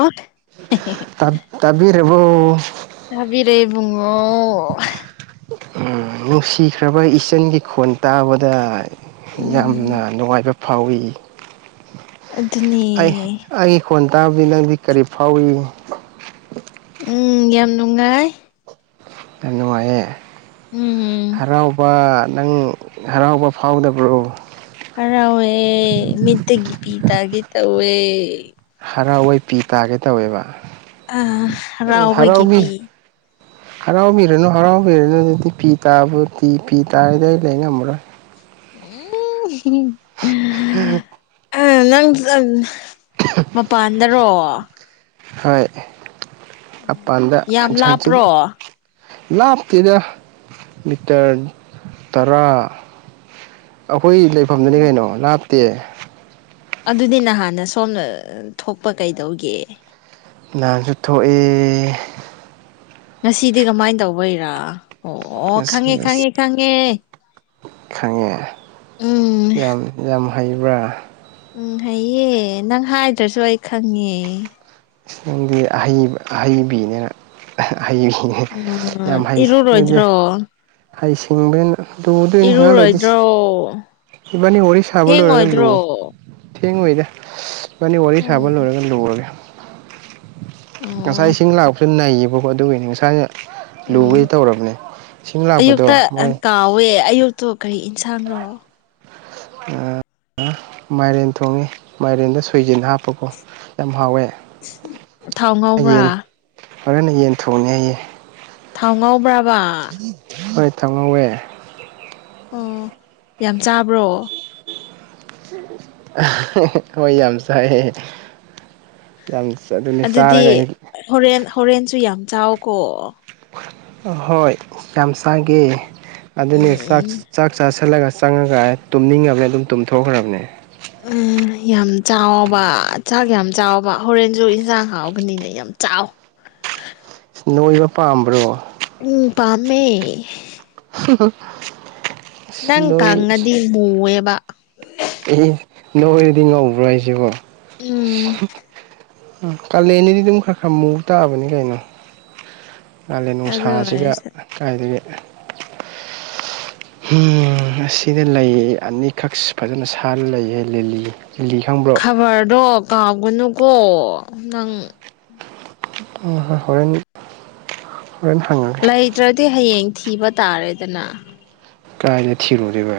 ꯑꯣ ꯇ ꯇꯕꯤꯔꯦꯕꯣ ꯇꯥꯕꯤꯔꯦ ꯕꯨꯡꯉꯣ ꯎꯝ ꯅꯨꯡꯁꯤꯈ꯭ꯔꯕ ꯏꯆꯟꯒꯤ ꯈꯣꯟ ꯇꯥꯕꯗ ꯎꯝ ꯌꯥꯝꯅ ꯅꯨꯡꯉꯥꯏꯕ ꯐꯥꯎꯋꯤ ꯑꯩ ꯑꯗꯨꯅꯦ ꯑꯩ ꯐꯣꯟ ꯇꯥꯕꯗꯤ ꯅꯪꯗꯤ ꯀꯔꯤ ꯐꯥꯎꯏ ꯎꯝ ꯌꯥꯝ ꯅꯨꯡꯉꯥꯏ ꯌꯥꯝ ꯅꯨꯡꯉꯥꯏꯌꯦ ꯎꯝ ꯍꯔꯥꯎꯕ ꯅꯪ ꯍꯔꯥꯎꯕ ꯐꯥꯎꯗꯕ꯭ꯔꯣ ꯍꯔꯥꯎꯋꯦ ꯃꯤꯠꯇꯒꯤ ꯄꯤ ꯇꯥꯒꯦ ꯇꯧꯋꯦ ꯍꯔꯥꯎꯋꯦ ꯄꯤ ꯇꯥꯒꯦ ꯇꯧꯋꯦꯕ ꯑ ꯍꯔꯥꯎꯕꯒꯤ ꯍꯔꯥꯎꯕꯤ ꯄꯤ ꯍꯔꯥꯎꯕꯤꯔꯅꯨ ꯍꯔꯥꯎꯕꯤꯔꯅꯨ ꯑꯗꯨꯗꯤ ꯄꯤ ꯇꯥꯕ ꯇꯤ ꯄꯤ ꯇꯥꯔꯗꯤ ꯑꯩ ꯂꯩꯉꯝꯃꯔꯣꯏ [unintelligible] [unintelligible] [unintelligible] ꯃꯄꯥꯟꯗꯔꯣ ꯍꯣꯏ ꯃꯄꯥꯟꯗ ꯍꯥꯡ ꯌꯥꯝ ꯍꯥꯡꯆꯤꯠ ꯂꯥꯞꯄ꯭ꯔꯣ ꯂꯥꯞꯇꯦꯗ ꯃꯤꯇꯔ ꯇꯔꯥ ꯑꯈꯣꯏ ꯂꯩꯐꯝꯗꯨꯅꯤ ꯀꯩꯅꯣ ꯂꯥꯞꯇꯦ ꯑꯗꯨꯗꯤ ꯅꯍꯥꯟꯅ ꯁꯣꯝꯗ ꯊꯣꯛꯄ ꯀꯩꯗꯧꯒꯦ ꯅꯥꯟꯁꯨ ꯊꯣꯛꯑꯦ ꯉꯁꯤꯗꯤ ꯀꯃꯥꯏꯟ ꯇꯧꯕꯩꯔꯥ ꯑꯣ ꯑꯁ ꯈꯪꯉꯦ ꯑꯁ ꯈꯪꯉꯦ ꯈꯪꯉꯦ ꯈꯪꯉꯦ ꯎꯝ ꯌꯥꯝ ꯌꯥꯝ ꯍꯩꯕ꯭ꯔꯥ ꯎꯝ ꯍꯩꯌꯦ ꯅꯪ ꯍꯥꯏꯗ꯭ꯔꯁꯨ ꯑꯩ ꯈꯪꯉꯦ ꯏꯁ ꯈꯪꯗꯦ ꯑꯍꯩ ꯑꯍꯩꯕꯤꯅꯦꯅ ꯑꯍꯩꯕꯤꯅꯤ ꯎꯝ ꯌꯥꯝ ꯍꯩ ꯗꯨꯗꯤ ꯏꯔꯨꯔꯣꯏꯗ꯭ꯔꯣ ꯍꯩꯁꯤꯡꯕꯅ ꯂꯨꯗꯣꯏꯅꯦ ꯉꯍꯥꯛ ꯂꯩꯗꯤꯁ ꯏꯔꯨꯔꯣꯏꯗ꯭ꯔꯣ ꯏꯕꯥꯅꯤ ꯋꯔꯤ ꯁꯕ ꯂꯣꯏꯔꯒ ꯂꯨꯋꯣ ꯊꯦꯡꯉꯣꯏꯗ꯭ꯔꯣ ꯊꯦꯡꯉꯣꯏꯗ ꯏꯕꯅꯤ ꯋꯥꯔꯤ ꯁꯥꯕ ꯎꯝ ꯂꯣꯏꯔꯒ ꯂꯨꯔꯒꯦ ꯉꯁꯥꯏ ꯑꯣ ꯏꯁꯤꯡ ꯂꯥꯛꯄꯁꯨ ꯅꯩꯌꯦꯕꯀꯣ ꯑꯗꯨꯒꯤꯅꯤ ꯉꯁꯥꯏꯅ ꯂꯨꯒꯦ ꯎꯝ ꯇꯧꯔꯕꯅꯦ ꯁꯤꯡ ꯂꯥꯛꯄꯗꯣ ꯑꯌꯨꯛꯇ ꯃꯣꯏ ꯀꯥꯎꯋꯦ ꯑꯌꯨꯛꯇꯣ ꯀꯔꯤ ꯏꯟꯁꯥꯡꯔꯣ ꯃꯥꯏꯔꯦꯟ ꯊꯣꯡꯉꯦ ꯃꯥꯏꯔꯦꯟꯗ ꯁꯣꯏꯖꯤꯟ ꯍꯥꯞꯄꯀꯣ ꯌꯥꯝ ꯍꯥꯎꯋꯦ ꯊꯥꯎ ꯌꯦꯟ ꯉꯧꯕ꯭ꯔꯥ ꯍꯣꯔꯦꯟꯅ ꯌꯦꯟ ꯊꯣꯡꯅꯦ ꯍꯥꯏꯌꯦ ꯊꯥꯎ ꯉꯧꯕ꯭ꯔꯕ ꯍꯣꯏ ꯊꯥꯎ ꯉꯧꯋꯦ ꯑꯣ ꯌꯥꯝ ꯆꯥꯕ꯭ꯔꯣ ꯍꯣꯏ ꯌꯥꯝ ꯆꯥꯏꯌꯦ ꯌꯥꯝ ꯆ ꯑꯗꯨꯅꯦ ꯆꯥꯔꯒ ꯑꯗꯨꯗꯤ ꯑꯩ ꯍꯣꯔꯦꯟ ꯍꯣꯔꯦꯟꯁꯨ ꯌꯥꯝ ꯆꯥꯎꯀꯣ ꯥꯑꯍꯣꯏ ꯌꯥꯝ ꯆꯒꯦ ꯑꯗꯨꯅꯦ ꯎꯝ ꯆꯥꯛ ꯎꯝ ꯆꯥꯛ ꯆꯥꯥꯁꯜꯂꯒ ꯆꯪꯉꯒ ꯇꯨꯝꯅꯤꯡꯉꯕꯅꯦ ꯑꯗꯨꯝ ꯇꯨꯝꯊꯣꯛꯈ꯭ꯔꯕꯅꯦ [unintelligible] ꯌꯥꯝ ꯆꯥꯌꯣꯕ ꯆꯥꯛ ꯌꯥꯝ ꯆꯥꯎꯕ ꯍꯣꯔꯦꯟꯖꯨ ꯏꯟꯖꯥꯡ ꯍꯥꯎꯕꯅꯤꯅ ꯌꯥꯝ ꯆꯥꯎ ꯅꯣꯏꯕ ꯄꯥꯝꯕ꯭ꯔꯣ ꯎꯝ ꯄꯥꯝꯃꯦ [unintelligible] ꯅꯪ ꯅꯣꯏ ꯀꯪꯉꯗꯤ ꯃꯨꯋꯦꯕ ꯑꯦ ꯅꯣꯏꯔꯗꯤ ꯉꯧꯕ꯭ꯔꯣ ꯍꯥꯏꯖꯤꯕꯣ ꯎꯝ ꯑ ꯀꯥꯂꯦꯟꯅꯤꯗꯤ ꯑꯗꯨꯝ ꯈꯔ ꯈꯔ ꯃꯨꯕ ꯇꯥꯕꯅꯤ ꯀꯩꯅꯣ ꯀꯥꯂꯦꯟ ꯑꯗꯨ ꯅꯨꯡꯁꯥꯁꯤꯒ ꯑꯣꯏꯔꯁꯨ ꯀꯥꯏꯗꯒꯤ [unintelligible] ꯑꯁꯤꯗ ꯂꯩ ꯑꯅꯤꯈꯛ ꯐꯖꯅ ꯁꯥꯠꯂ ꯂꯩꯌꯦ ꯂꯤꯂꯤ ꯂꯤꯂꯤ ꯈꯪꯕꯔꯣ ꯈꯕꯔꯗꯣ ꯀꯥꯎꯒꯅꯨꯀꯣ ꯅꯪ ꯍꯣꯏ ꯍꯣꯏ ꯍꯣꯔꯦꯟ ꯍꯣꯔꯦꯟ ꯍꯪꯉꯥ ꯂꯩꯇ꯭ꯔꯗꯤ ꯍꯌꯦꯡ ꯊꯤꯕ ꯇꯥꯔꯦꯗꯅ ꯀꯥꯏꯗ ꯊꯤꯔꯨꯗꯣꯏꯕ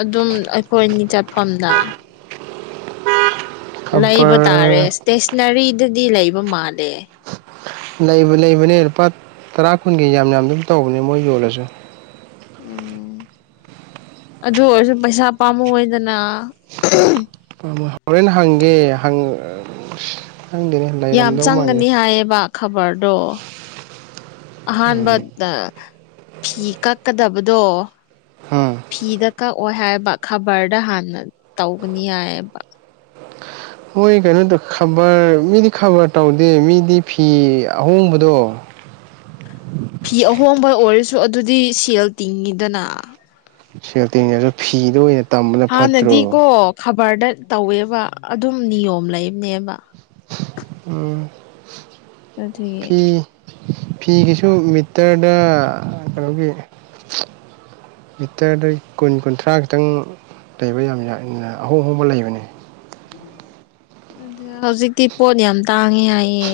ꯑꯗꯨꯝ ꯑꯩꯈꯣꯏ ꯑꯅꯤ ꯆꯠꯐꯝꯗ ꯂꯩꯕ ꯇꯥꯔꯦ ꯈꯕꯔ ꯏꯁꯇꯦꯁꯅꯔꯤꯗꯗꯤ ꯂꯩꯕ ꯃꯥꯜꯂꯦ ꯂꯩꯕ ꯂꯩꯕꯅꯦ ꯂꯨꯄꯥ ꯇꯔꯥ ꯀꯨꯟꯒꯤ ꯌꯥꯝ ꯌꯥꯝ ꯑꯗꯨꯝ ꯇꯧꯕꯅꯦ ꯃꯣꯏ ꯌꯣꯜꯂꯁꯨ ꯎꯨꯝ ꯑꯗꯨ ꯑꯣꯏꯔꯁꯨ ꯄꯩꯁꯥ ꯄꯥꯝꯃꯨ ꯑꯣꯏꯗꯅ ꯍꯣꯔꯦꯟ ꯍꯪꯒꯦ ꯍꯪ ꯈꯪꯗꯦꯅꯦ ꯌꯥꯝ ꯂꯩꯔꯝꯗꯧ ꯃꯥꯜꯂꯦ ꯆꯪꯒꯅꯤ ꯍꯥꯏꯌꯦꯕ ꯈꯕꯔꯗꯣ ꯑꯍꯥꯟꯕꯗꯥ ꯐꯤ ꯀꯛꯀꯗꯕꯗꯣ ꯍꯥꯝ ꯐꯤꯗ ꯀꯛꯑꯣꯏ ꯍꯥꯏꯕ ꯈꯕꯔꯗ ꯍꯥꯟꯅ ꯇꯧꯒꯅꯤ ꯍꯥꯏꯑꯦꯕ [inaudible] ꯃꯣꯏ ꯀꯩꯅꯣꯗ ꯈꯕꯔ ꯃꯤꯗꯤ ꯈꯕꯔ ꯇꯧꯗꯦ ꯃꯤꯗꯤ ꯐꯤ ꯑꯍꯣꯡꯕꯗꯣ ꯐꯤ ꯑꯍꯣꯡꯕ ꯑꯣꯏꯔꯁꯨ ꯑꯗꯨꯗꯤ ꯁꯦꯜ ꯇꯤꯡꯉꯤꯗꯅ ꯁꯦꯜ ꯇꯤꯡꯉꯁꯨ ꯐꯤꯗ ꯑꯣꯏꯅ ꯇꯝꯕꯅ ꯐꯠꯇ꯭ꯔꯣ ꯍꯥꯟꯅꯗꯤꯀꯣ ꯈꯕꯔꯗ ꯇꯧꯋꯦꯕ ꯑꯗꯨꯝ ꯅꯤꯌꯣꯝ ꯂꯩꯕꯅꯦꯕ ꯎꯝ ꯑꯗꯨꯒꯤ ꯐꯤ ꯐꯤꯒꯤꯁꯨ ꯃꯤꯇꯔꯗ ꯀꯩꯅꯣꯒꯤ ꯃꯤꯇꯔꯗ ꯀꯨꯟ ꯀꯨꯟꯊ꯭ꯔꯥ ꯈꯤꯇꯪ ꯂꯩꯕ ꯌꯥꯝ ꯑꯍꯣꯡ ꯑꯍꯣꯡꯕ ꯂꯩꯕꯅꯦ ꯑꯗ ꯍꯧꯖꯤꯛꯇꯤ ꯄꯣꯠ ꯌꯥꯝ ꯇꯥꯡꯉꯦ ꯍꯥꯏꯌꯦ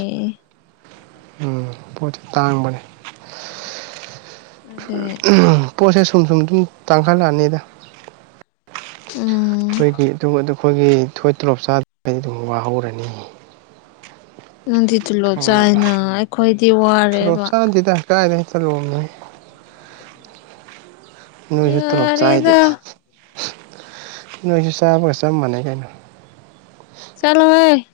ꯎꯨꯝ ꯄꯣꯠꯇꯤ ꯇꯥꯡꯕꯅꯦ ꯑꯗꯩ ꯄꯣꯠꯁꯦ ꯁꯨꯝ ꯁꯨꯝ ꯁꯨꯝ ꯇꯥꯡꯈꯠꯂꯛꯑꯅꯤꯗ ꯎꯝ ꯑꯩꯈꯣꯏꯒꯤ [unintelligible] ꯊꯣꯏ ꯇꯣꯂꯣꯞ ꯆꯥꯗ ꯑꯗꯨꯝ ꯋꯥꯍꯧꯔꯅꯤ ꯅꯪꯗꯤ ꯇꯨꯂꯣꯞ ꯈꯪꯉꯕ ꯆꯥꯏꯅ ꯑꯩꯈꯣꯏꯗꯤ ꯋꯥꯔꯦꯕ ꯀꯥꯗꯥꯏꯗꯒꯤ ꯇꯣꯂꯣꯞꯅꯣꯍꯦ ꯅꯣꯏꯁꯨ ꯇꯣꯂꯣꯞ ꯌꯥꯔꯦꯗ ꯆꯥꯏꯗꯨꯗꯤ ꯅꯣꯏꯁꯨ ꯆꯥꯕꯒ ꯆꯞ ꯃꯥꯟꯅꯩ ꯀꯩꯅꯣ ꯆꯂꯣꯍꯦ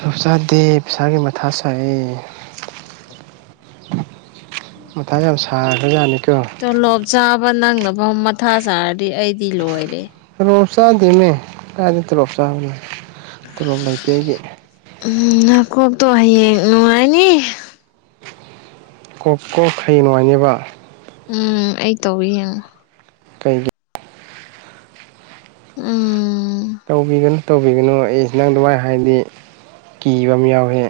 ꯆꯞ ꯆꯥꯗꯦ ꯄꯩꯁꯥꯒꯤ ꯃꯊꯥ ꯁꯥꯏꯌꯦ ꯃꯥꯊꯥ ꯌꯥꯝ ꯁꯥꯈ꯭ꯔꯖꯥꯅꯤꯀꯣ ꯇꯣꯂꯣꯞ ꯆꯥꯕ ꯅꯪꯅꯐꯥꯎ ꯃꯊꯥ ꯁꯥꯔꯗꯤ ꯑꯩꯗꯤ ꯂꯣꯏꯔꯦ ꯇꯣꯂꯣꯞ ꯆꯥꯗꯦꯅꯦ ꯀꯥꯏꯗ ꯇꯣꯂꯣꯞ ꯆꯥꯕꯅ ꯇꯣꯂꯣꯞ ꯂꯩꯇꯦ ꯑꯩꯒꯤ ꯎꯨꯝ ꯅꯥꯀꯣꯛꯇꯣ ꯍꯌꯦꯡ ꯅꯨꯡꯉꯥꯏꯅꯤ ꯀꯣꯛ ꯀꯣꯛ ꯍꯩꯌꯦꯡ ꯅꯨꯡꯉꯥꯏꯅꯦꯕ ꯎꯝ ꯑꯩ ꯇꯧꯒꯦ ꯌꯦꯡꯉꯣ ꯀꯩꯒꯤ ꯎꯨꯝ ꯇꯧꯕꯤꯒꯅꯨ ꯇꯧꯕꯤꯒꯅꯨ ꯑꯩ ꯅꯪ ꯑꯗꯨꯃꯥꯏ ꯍꯥꯏꯔꯗꯤ ꯀꯤꯕ ꯑꯃ ꯌꯥꯎꯏ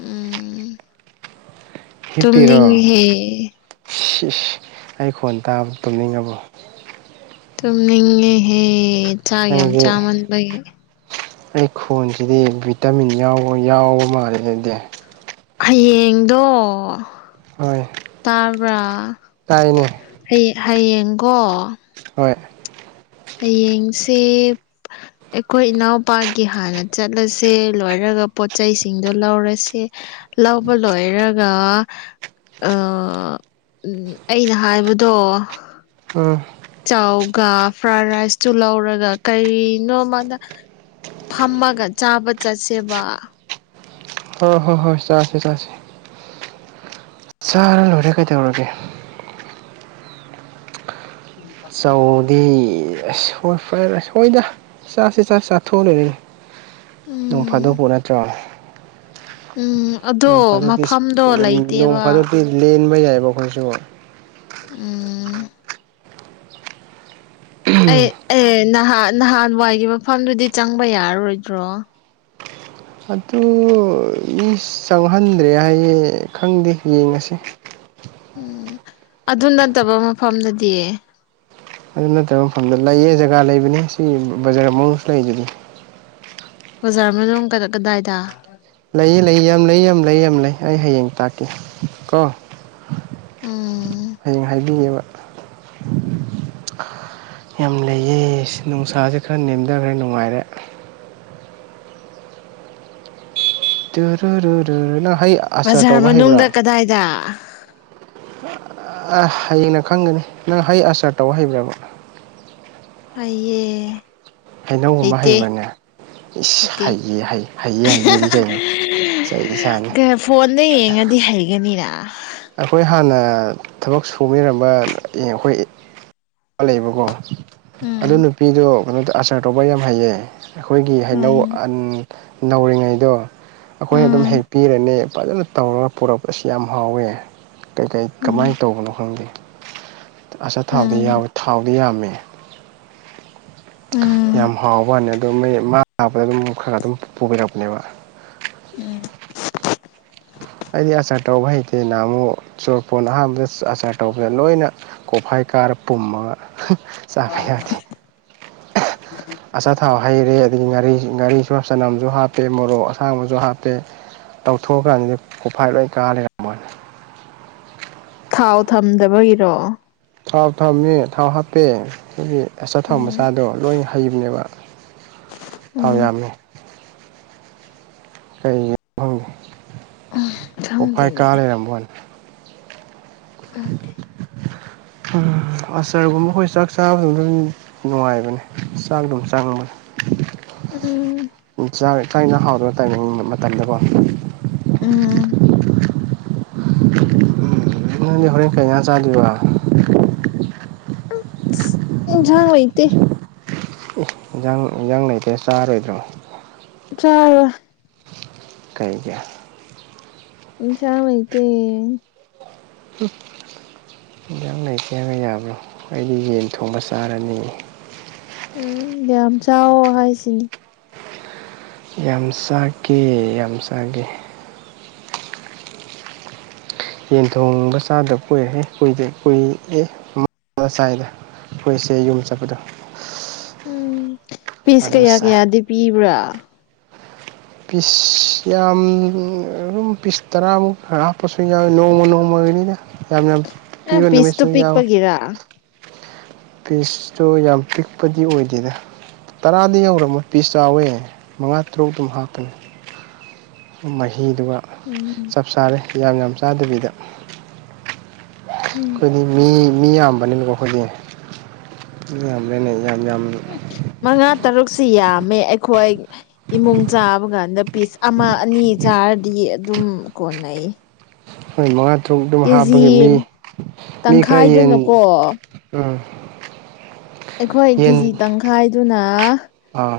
ꯎꯨꯝ ꯍꯤꯞꯄꯤꯔꯣ ꯇꯨꯝꯅꯤꯡꯉꯤꯍꯦ ꯁꯤꯁ ꯑꯩ ꯈꯣꯟ ꯇꯥꯕ ꯇꯨꯝꯅꯤꯡꯉꯕꯣ ꯇꯨꯝꯅꯤꯡꯉꯦꯍꯦ ꯆꯥꯛ ꯌꯥꯝ ꯅꯪꯗꯤ ꯆꯥꯃꯟꯕꯒꯤ ꯑꯩ ꯈꯣꯟꯁꯤꯗꯤ ꯚꯤꯇꯥꯃꯤꯟ ꯌꯥꯎꯕ ꯌꯥꯎꯕ ꯃꯥꯜꯂꯦ ꯅꯗꯦ ꯍꯌꯦꯡꯗꯣ ꯍꯣꯏ ꯇꯥꯕ꯭ꯔꯥ ꯇꯥꯏꯅꯦ ꯑꯩ ꯍꯌꯦꯡꯀꯣ ꯍꯣꯏ ꯍꯌꯦꯡꯁꯦ ꯑꯩꯈꯣꯏ ꯏꯅꯥꯎꯄꯥꯒꯤ ꯍꯥꯟꯅ ꯆꯠꯂꯁꯦ ꯂꯣꯏꯔꯒ ꯄꯣꯠꯆꯩꯁꯤꯡꯗꯣ ꯂꯧꯔꯁꯦ ꯂꯧꯕ ꯂꯣꯏꯔꯛ [unintelligible] ꯑꯥ ꯑꯩꯅ ꯍꯥꯏꯕꯗꯣ [unintelligible] ꯆꯥꯎꯒ ꯐ꯭ꯔꯥꯏ ꯔꯥꯏꯁꯇꯨ ꯂꯧꯔꯒ ꯀꯩꯅꯣ ꯃꯥꯗ ꯐꯝꯃꯒ ꯆꯥꯕ ꯆꯠꯁꯦꯕ ꯍꯣ ꯍꯣ ꯍꯣꯏ ꯆꯥꯁꯤ ꯆꯥꯁꯤ ꯆꯥꯔ ꯂꯣꯏꯔꯦ ꯀꯩꯗꯧꯔꯒꯦ ꯆꯧꯗꯤ ꯑꯁ ꯋꯥ ꯐꯔꯥꯏ ꯔꯥꯏꯁ ꯍꯣꯏꯗ ꯆꯥꯁꯤ ꯆꯥ ꯆꯥꯊꯣꯛꯑ ꯂꯣꯏꯔꯦꯗ ꯅꯣꯨꯡ ꯎꯝ ꯐꯥꯗꯨꯣꯛꯄꯨ ꯅꯠꯇ꯭ꯔꯣ ꯎꯝ ꯅꯣꯡ ꯑꯗꯣ ꯐꯥꯗꯣꯛꯇꯤ ꯃꯐꯝꯗꯣ ꯅꯣꯡ ꯂꯩꯇꯦꯕ ꯐꯥꯗꯣꯛꯇꯤ ꯂꯦꯟꯕ ꯌꯥꯏꯕ ꯑꯩꯈꯣꯏꯁꯨ ꯎꯝ ꯑꯩ ꯑꯦ ꯅꯍꯥꯟ ꯅꯍꯥꯟꯋꯥꯏꯒꯤ ꯃꯐꯝꯗꯨꯗꯤ ꯆꯪꯕ ꯌꯥꯔꯔꯣꯏꯗ꯭ꯔꯣ ꯑꯗꯨ ꯃꯤ ꯆꯪꯍꯟꯗ꯭ꯔꯦ ꯍꯥꯏꯌꯦ ꯈꯪꯗꯦ ꯌꯦꯡꯉꯁꯤ ꯎꯝ ꯑꯗꯨ ꯅꯠꯇꯕ ꯃꯐꯝꯗꯗꯤ ꯑꯗꯨ ꯅꯠꯇꯕ ꯃꯐꯝꯗ ꯂꯩꯌꯦ ꯖꯒꯥ ꯂꯩꯕꯅꯦ ꯁꯤ ꯕꯖꯥꯔ ꯃꯅꯨꯡꯁꯨ ꯂꯩꯗꯨꯗꯤ ꯕꯖꯥꯔ ꯃꯅꯨꯡ [unintelligible] ꯀꯗꯥꯏꯗ ꯂꯩꯌꯦ ꯂꯩ ꯌꯥꯝ ꯂꯩ ꯌꯥꯝ ꯂꯩ ꯌꯥꯝ ꯂꯩ ꯑꯩ ꯍꯌꯦꯡ ꯇꯥꯛꯀꯦ ꯀꯣ ꯎꯝ ꯍꯌꯦꯡ ꯍꯥꯏꯕꯤꯒꯦꯕ [inaudible] ꯌꯥꯝ ꯂꯩꯌꯦ ꯅꯨꯡꯁꯥꯖꯦ ꯈꯔ ꯅꯦꯝꯗꯔꯦ ꯅꯨꯡꯉꯥꯏꯔꯦ [unintelligible] ꯅꯪ ꯍꯩ ꯑꯆꯥꯔ ꯕꯖꯥꯔ ꯇꯧꯕ ꯃꯅꯨꯡꯗ ꯍꯩꯕ꯭ꯔꯥ ꯀꯗꯥꯏꯗ ꯑ ꯍꯌꯦꯡꯅ ꯈꯪꯒꯅꯤ ꯅꯪ ꯍꯩ ꯑꯆꯥꯔ ꯇꯧ ꯍꯩꯕ꯭ꯔꯕ ꯍꯩꯌꯦ ꯍꯩꯅꯧꯒꯨꯝꯕ ꯍꯩꯇꯦ ꯍꯩꯕ꯭ꯔꯅꯦ ꯏꯁ ꯍꯩꯇꯦ ꯍꯩ ꯍꯩ ꯍꯩꯌꯦ ꯍꯩꯗꯦꯗꯤ ꯀꯩꯅꯣ ꯆꯩ ꯆꯥꯅꯤ ꯐꯣꯟꯗ ꯌꯦꯡꯉꯗꯤ ꯍꯩꯒꯅꯤꯅ ꯑꯩꯈꯣꯏ ꯍꯥꯟꯅ ꯊꯕꯛ ꯁꯨꯕꯤꯔꯝꯕ ꯑꯩꯈꯣꯏ ꯂꯩꯕꯀꯣ ꯑꯗꯨ ꯎꯝ ꯅꯨꯄꯤꯗꯣ ꯀꯩꯅꯣ ꯑꯆꯥꯔ ꯇꯧꯕ ꯌꯥꯝ ꯍꯩꯌꯦ ꯑꯩꯈꯣꯏꯒꯤ ꯍꯩꯅꯧ ꯎꯝ ꯑꯟ ꯅꯧꯔꯤꯉꯩꯗꯣ ꯑꯩꯈꯣꯏꯅ ꯑꯗꯨꯝ ꯎꯝ ꯍꯦꯛꯄꯤꯔꯅꯤ ꯐꯖꯅ ꯇꯧꯔꯒ ꯄꯨꯔꯛꯄ ꯑꯁ ꯌꯥꯝ ꯍꯥꯎꯋꯦ ꯀꯩ ꯀꯩ ꯎꯝ ꯀꯃꯥꯏ ꯇꯧꯕꯅꯣ ꯈꯪꯗꯦ ꯑꯆꯥꯊꯥꯎꯗꯤ ꯎꯝ ꯌꯥꯎꯋꯦ ꯊꯥꯎꯗꯤ ꯌꯥꯝꯃꯦ ꯎꯝ ꯌꯥꯝ ꯍꯥꯎꯕ꯭ꯋꯥꯏꯅꯤ ꯑꯗꯨ ꯃꯤ ꯃꯥ ꯂꯥꯛꯄꯗ ꯑꯗꯨꯝ ꯈꯔ ꯈꯔ ꯑꯗꯨꯝ ꯄꯨꯕꯤꯔꯛꯄꯅꯦꯕ ꯎꯝ ꯑꯩꯗꯤ ꯑꯆꯥꯔ ꯇꯧꯕ ꯍꯩꯇꯦ ꯅꯍꯥꯟꯃꯨꯛ ꯆꯣꯔꯐꯣꯟ ꯑꯍꯥꯟꯕꯗ ꯑꯆꯥꯔ ꯇꯧꯕꯗ ꯂꯣꯏꯅ ꯀꯣꯛꯐꯥꯏ ꯀꯥꯔ ꯄꯨꯝꯃꯒ ꯆꯥꯕ ꯌꯥꯗꯦ ꯑꯆꯥꯊꯥꯎ ꯍꯩꯔꯦ ꯑꯗꯒꯤ ꯉꯥꯔꯤ ꯉꯥꯔꯤꯁꯨ ꯆꯅꯝꯁꯨ ꯍꯥꯞꯄꯦ ꯃꯣꯔꯣꯛ ꯑꯁꯥꯡꯕꯁꯨ ꯍꯥꯞꯄꯦ [unintelligible] ꯀꯣꯛꯐꯥꯏ ꯂꯣꯏ ꯀꯥ ꯂꯩꯔꯝ [unintelligible] ꯊꯥꯎ ꯊꯝꯗꯕꯒꯤꯔꯣ ꯊꯥꯎ ꯊꯝꯃꯦ ꯊꯥꯎ ꯍꯥꯞꯄꯦ ꯑꯗꯨꯒꯤ ꯑꯆꯥꯊꯥꯎ ꯎꯝ ꯃꯆꯥꯗꯣ ꯂꯣꯏ ꯍꯥꯞ ꯍꯩꯕꯅꯦꯕ ꯊꯥꯎ ꯎꯝ ꯌꯥꯝꯃꯦ ꯀꯩꯒꯤꯅꯣ ꯈꯪꯗꯦ ꯀꯣꯛꯐꯥꯏ ꯀꯥ ꯈꯪꯗꯦꯅꯦ ꯂꯩꯔꯝꯕꯩ ꯋꯥꯅꯦ ꯎꯝ ꯑꯆꯔꯒꯨꯝꯕ ꯑꯩꯈꯣꯏ ꯆꯥꯛ ꯆꯥꯕꯗ ꯑꯗꯨꯝ ꯅꯨꯡꯉꯥꯏꯕꯅꯦ ꯆꯥꯛ ꯑꯗꯨꯝ ꯆꯪꯕꯅꯤ ꯎꯝ ꯆꯥꯛ ꯏꯟꯖꯥꯡ ꯍꯥꯎꯇꯕ ꯇꯥꯏꯃꯤꯡ ꯃꯇꯝꯗꯀꯣ ꯎꯝ ꯅꯪꯗꯤ ꯍꯣꯔꯦꯟ ꯀꯩꯖꯥꯡ ꯆꯥꯗꯣꯏꯕ ꯏꯟꯖꯥꯡ ꯂꯩꯇꯦ ꯏꯟꯖꯥꯡ ꯏꯟꯖꯥꯡ ꯂꯩꯇꯦ ꯆꯥꯔꯣꯏꯗ꯭ꯔꯣ ꯆꯥꯔꯔꯣꯏ ꯀꯩꯒꯤ ꯏꯟꯖꯥꯡ ꯂꯩꯇꯦ ꯍꯨꯝ ꯏꯟꯖꯥꯡ ꯂꯩꯇꯦ ꯍꯥꯏꯔꯒ ꯌꯥꯕ꯭ꯔꯣ ꯑꯩꯗꯤ ꯌꯦꯟ ꯊꯣꯡꯕ ꯆꯥꯔꯅꯤ ꯎꯝ ꯌꯥꯝ ꯆꯥꯎꯋꯣ ꯍꯥꯏꯁꯤꯅꯤ ꯌꯥꯝ ꯆꯥꯒꯦ ꯌꯥꯝ ꯆꯥꯒꯦ ꯌꯦꯟ ꯊꯣꯡꯕ ꯆꯥꯗꯕ ꯀꯨꯏꯔꯦꯍꯦ ꯀꯨꯏꯗꯦ ꯀꯨꯏ ꯑꯦ [unintelligible] ꯆꯥꯏꯗ ꯑꯩꯈꯣꯏꯁꯦ ꯌꯨꯝ ꯆꯠꯄꯗꯣ ꯎꯝ ꯄꯤꯁ ꯑꯗꯨꯗ ꯀꯌꯥ ꯆꯥꯏ ꯀꯌꯥꯗꯤ ꯄꯤꯕ꯭ꯔꯥ ꯄꯤꯁ ꯌꯥꯝ ꯑꯗꯨꯝ ꯄꯤꯁ ꯇꯔꯥꯃꯨꯛ ꯍꯥꯞꯄꯁꯨ ꯌꯥꯎꯏ ꯅꯣꯡꯃ ꯅꯣꯡꯃꯒꯤꯅꯤꯗ ꯌꯥꯝ ꯌꯥꯝ ꯑꯦ ꯄꯤꯕ ꯄꯤꯁꯇꯨ ꯅꯨꯃꯤꯠꯁꯨ ꯄꯤꯛꯄꯒꯤꯔ ꯄꯤꯁꯇꯨ ꯌꯥꯝ ꯄꯤꯛꯄꯗꯤ ꯑꯣꯏꯗꯦꯗ ꯇꯔꯥꯗꯤ ꯌꯧꯔꯝꯃꯣꯏ ꯄꯤꯁ ꯆꯥꯎꯋꯦ ꯃꯉꯥ ꯇꯔꯨꯛ ꯑꯗꯨꯝ ꯍꯥꯞꯄꯅꯤ ꯃꯍꯤꯗꯨꯒ ꯎꯝ ꯆꯞ ꯆꯥꯔꯦ ꯌꯥꯝ ꯌꯥꯝ ꯆꯥꯗꯕꯤꯗ ꯎꯝ ꯑꯩꯈꯣꯏꯗꯤ ꯃꯤ ꯃꯤ ꯌꯥꯝꯕꯅꯤꯅꯀꯣ ꯑꯩꯈꯣꯏꯗꯤ ꯃꯤ ꯌꯥꯝꯕꯅꯤꯅ ꯌꯥꯝ ꯌꯥꯝ ꯎꯝ ꯃꯉꯥ ꯇꯔꯨꯛꯁꯤ ꯌꯥꯝꯃꯦ ꯑꯩꯈꯣꯏ ꯏꯃꯨꯡ ꯆꯥꯕ ꯀꯥꯟꯗ ꯄꯤꯁ ꯑꯃ ꯑꯅꯤ ꯆꯥꯔꯗꯤ ꯑꯗꯨꯝ ꯀꯣꯟꯅꯩꯌꯦ ꯑꯩꯈꯣꯏ ꯃꯉꯥ ꯇꯔꯨꯛ ꯑꯗꯨꯝ ꯍꯥꯞꯄꯒꯤ ꯃꯤ ꯃꯤ ꯈꯔ ꯌꯦꯟ ꯇꯪꯈꯥꯏꯗꯨꯅꯀꯣ ꯎꯝ ꯑꯩꯈꯣꯏ ꯀꯦ ꯖꯤ ꯌꯦꯟ ꯇꯪꯈꯥꯏꯗꯨꯅ ꯑꯥ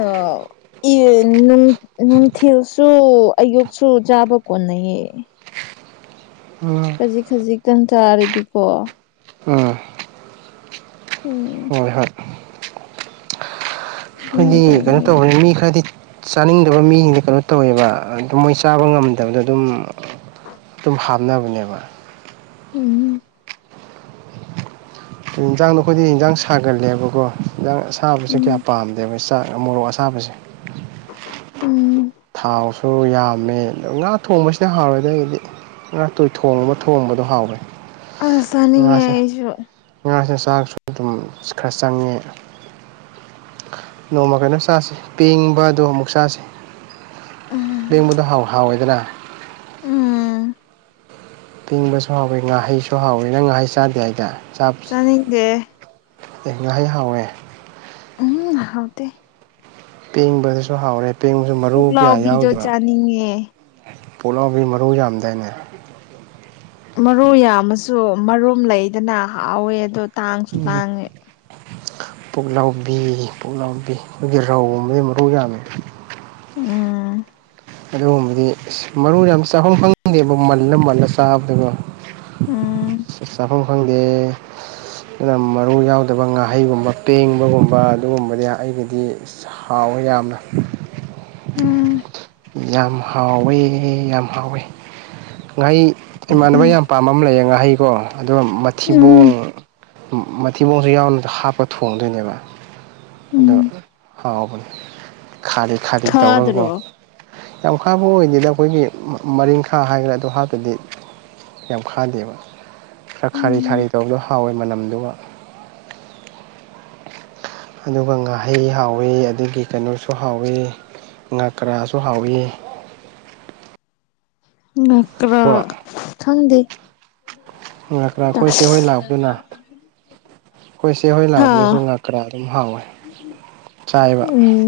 ꯑꯣ [unintelligible] ꯅꯨꯡꯊꯤꯜꯖꯨ ꯀꯣ ꯑꯌꯨꯛꯁꯨ ꯆꯥꯕ ꯀꯣꯟꯅꯩꯌꯦ ꯎꯝ ꯈꯖꯤꯛ ꯈꯖꯤꯛꯇꯪ ꯆꯥꯔꯗꯤꯀꯣ ꯑꯥ ꯎꯝ ꯍꯣꯏ ꯍꯣꯏ ꯑꯗꯨꯝ ꯑꯩꯈꯣꯏꯗꯤ ꯀꯩꯅꯣ ꯀꯣꯟꯅꯩꯌꯦꯕ ꯇꯧꯕꯅꯤ ꯃꯤ ꯈꯔꯗꯤ ꯆꯥꯅꯤꯡꯗꯕ ꯃꯤꯁꯤꯡꯖꯤ ꯀꯩꯅꯣ ꯇꯧꯋꯦꯕ ꯑꯗꯨꯝ ꯃꯣꯏ ꯆꯥꯕ ꯉꯝꯗꯕꯗꯣ ꯑꯗꯨꯝ ꯑꯗꯨꯝ ꯍꯥꯞꯅꯕꯅꯦꯕ ꯎꯝ ꯏꯟꯖꯥꯡꯗꯣ ꯑꯩꯈꯣꯏꯗꯤ ꯌꯦꯟꯖꯥꯡ ꯁꯥꯒꯜꯂꯦꯕꯀꯣ ꯌꯦꯟꯖꯥꯡ ꯁꯥꯕꯁꯦ ꯀꯌꯥ ꯎꯝ ꯄꯥꯝꯗꯦꯕ꯫ ꯆꯥꯛ ꯃꯣꯔꯣꯛ ꯑꯁꯥꯕꯁꯦ꯫ ꯎꯝ ꯊꯥꯎꯁꯨ ꯌꯥꯝꯃꯦ ꯉꯥ ꯊꯣꯡꯕꯁꯤꯅ ꯍꯥꯎꯔꯦꯗ ꯑꯩꯒꯤꯗꯤ꯫ ꯉꯥꯇꯣꯏ ꯊꯣꯡꯕ ꯊꯣꯡꯕꯗꯣ ꯍꯥꯎꯋꯦ꯫ ꯑꯁ ꯆꯅꯤꯡꯉꯦ ꯑꯩꯁꯨ꯫ ꯉꯥꯁꯤꯅ ꯆꯥꯛꯁꯨ ꯑꯗꯨꯝ ꯈꯔ ꯆꯪꯉꯦ꯫ ꯅꯣꯡꯃ ꯀꯩꯅꯣ ꯆꯥꯁꯦ ꯄꯦꯡꯕ ꯑꯗꯣ ꯑꯃꯨꯛ ꯆꯥꯁꯦ꯫ ꯎꯝ ꯄꯦꯡꯕꯗꯣ ꯍꯥꯎ ꯍꯥꯎꯋꯦꯗꯅ꯫ ꯎꯝ ꯄꯦꯡꯕꯁꯨ ꯍꯥꯎꯋꯤ ꯉꯥꯍꯩꯁꯨ ꯍꯥꯎꯋꯤ ꯅꯪ ꯉꯥꯍꯩ ꯆꯥꯗꯦ ꯍꯥꯏꯗ꯫ ꯆꯥꯅꯤꯡꯗꯦ꯫ ꯑꯦ ꯉꯥꯍꯩ ꯍꯥꯎꯋꯦ꯫ ꯎꯝ ꯍꯥꯎꯇꯦ꯫ ꯄꯦꯡꯕꯗꯁꯨ ꯍꯥꯎꯔꯦ ꯄꯦꯡꯕꯁꯨ ꯃꯔꯨ ꯀꯌꯥ ꯄꯨꯛꯂꯥꯎꯕꯤꯗꯣ ꯌꯥꯎꯗꯔ꯫ ꯆꯥꯅꯤꯡꯉꯦ ꯄꯣꯂꯥꯎꯕꯤ ꯃꯔꯨ ꯌꯥꯝꯗꯥꯏꯅꯦ꯫ ꯃꯔꯨ ꯌꯥꯝꯃꯁꯨ ꯃꯔꯨꯝ ꯂꯩꯗꯅ ꯍꯥꯎꯋꯦ ꯑꯗꯣ ꯇꯥꯡꯁꯨ ꯇꯥꯡꯉꯦ꯫ ꯄꯨꯛꯂꯥꯎꯕꯤ ꯄꯨꯛꯂꯥꯎꯕꯤ ꯑꯩꯈꯣꯏꯒꯤ ꯔꯧꯒꯨꯝꯕꯩ ꯃꯔꯨ ꯌꯥꯝꯃꯦ꯫ ꯎꯝ ꯑꯗꯨꯒꯨꯝꯕꯗꯤ ꯃꯔꯨ ꯌꯥꯝ ꯆꯥꯐꯝ ꯈꯪꯗꯦꯕ ꯃꯜꯂ ꯃꯜꯂ ꯆꯥꯕꯗꯨꯀꯣ꯫ ꯎꯝ ꯆꯥꯐꯝ ꯈꯪꯗꯦ꯫ ꯑꯗꯨꯅ ꯃꯔꯨ ꯌꯥꯎꯗꯕ ꯉꯥꯍꯩꯒꯨꯝꯕ ꯄꯦꯡꯕꯒꯨꯝꯕ ꯑꯗꯨꯒꯨꯝꯕꯗꯤ ꯑꯩꯒꯤꯗꯤ ꯍꯥꯎꯋꯦ ꯌꯥꯝꯅ꯫ ꯎꯝ ꯌꯥꯝ ꯍꯥꯎꯋꯦ ꯌꯥꯝ ꯍꯥꯎꯋꯦ꯫ ꯉꯥꯍꯩ ꯏꯃꯥꯟꯅꯕ ꯌꯥꯝ ꯄꯥꯝꯕ ꯑꯃ ꯂꯩꯌꯦ ꯉꯥꯍꯩꯀꯣ ꯑꯗꯨꯒꯗꯣ ꯃꯊꯤꯕꯣꯡ ꯎꯝ ꯃꯊꯤꯕꯣꯡꯁꯨ ꯌꯥꯎꯅ ꯍꯥꯞꯄ ꯊꯣꯡꯗꯣꯏꯅꯦꯕ꯫ ꯑꯗꯣ ꯎꯝ ꯍꯥꯎꯕꯅꯤ ꯈꯥꯔꯤ ꯈꯥꯔꯤ ꯇꯧꯔꯒꯀꯣ꯫ ꯈꯥꯗ꯭ꯔꯣ ꯌꯥꯝ ꯈꯥꯕ ꯑꯣꯏꯗꯦꯗ ꯑꯩꯈꯣꯏꯒꯤ ꯃꯔꯤꯡꯈꯥ ꯍꯥꯏꯈ꯭ꯔꯦ ꯑꯗꯨ ꯍꯥꯞꯄꯗꯤ ꯌꯥꯝ ꯈꯥꯗꯦꯕ꯫ ꯈꯔ ꯈꯥꯔꯤ ꯎꯝ ꯈꯥꯔꯤ ꯇꯧꯕꯗꯣ ꯍꯥꯎꯋꯦ ꯃꯅꯝꯗꯨꯒ꯫ ꯑꯗꯨꯒ ꯉꯥꯍꯩ ꯍꯥꯎꯋꯤ ꯑꯗꯨꯒꯤ ꯀꯩꯅꯣꯁꯨ ꯍꯥꯎꯋꯤ꯫ ꯀꯔꯥꯁꯨ ꯍꯥꯎꯏ꯫ ꯉꯥꯀ꯭ꯔꯥ ꯀꯣ ꯈꯪꯗꯦ꯫ ꯉꯥꯀ꯭ꯔꯥ ꯑꯩꯈꯣꯏ ꯆꯦ ꯂꯥꯛꯇꯅ꯫ ꯑꯩꯈꯣꯏꯆꯦꯍꯣꯏ ꯍꯥ ꯂꯥꯛꯄꯗꯁꯨ ꯉꯥꯀ꯭ꯔꯥ ꯑꯗꯨꯝ ꯍꯥꯎꯋꯦ ꯆꯥꯏꯕ꯫ ꯎꯝ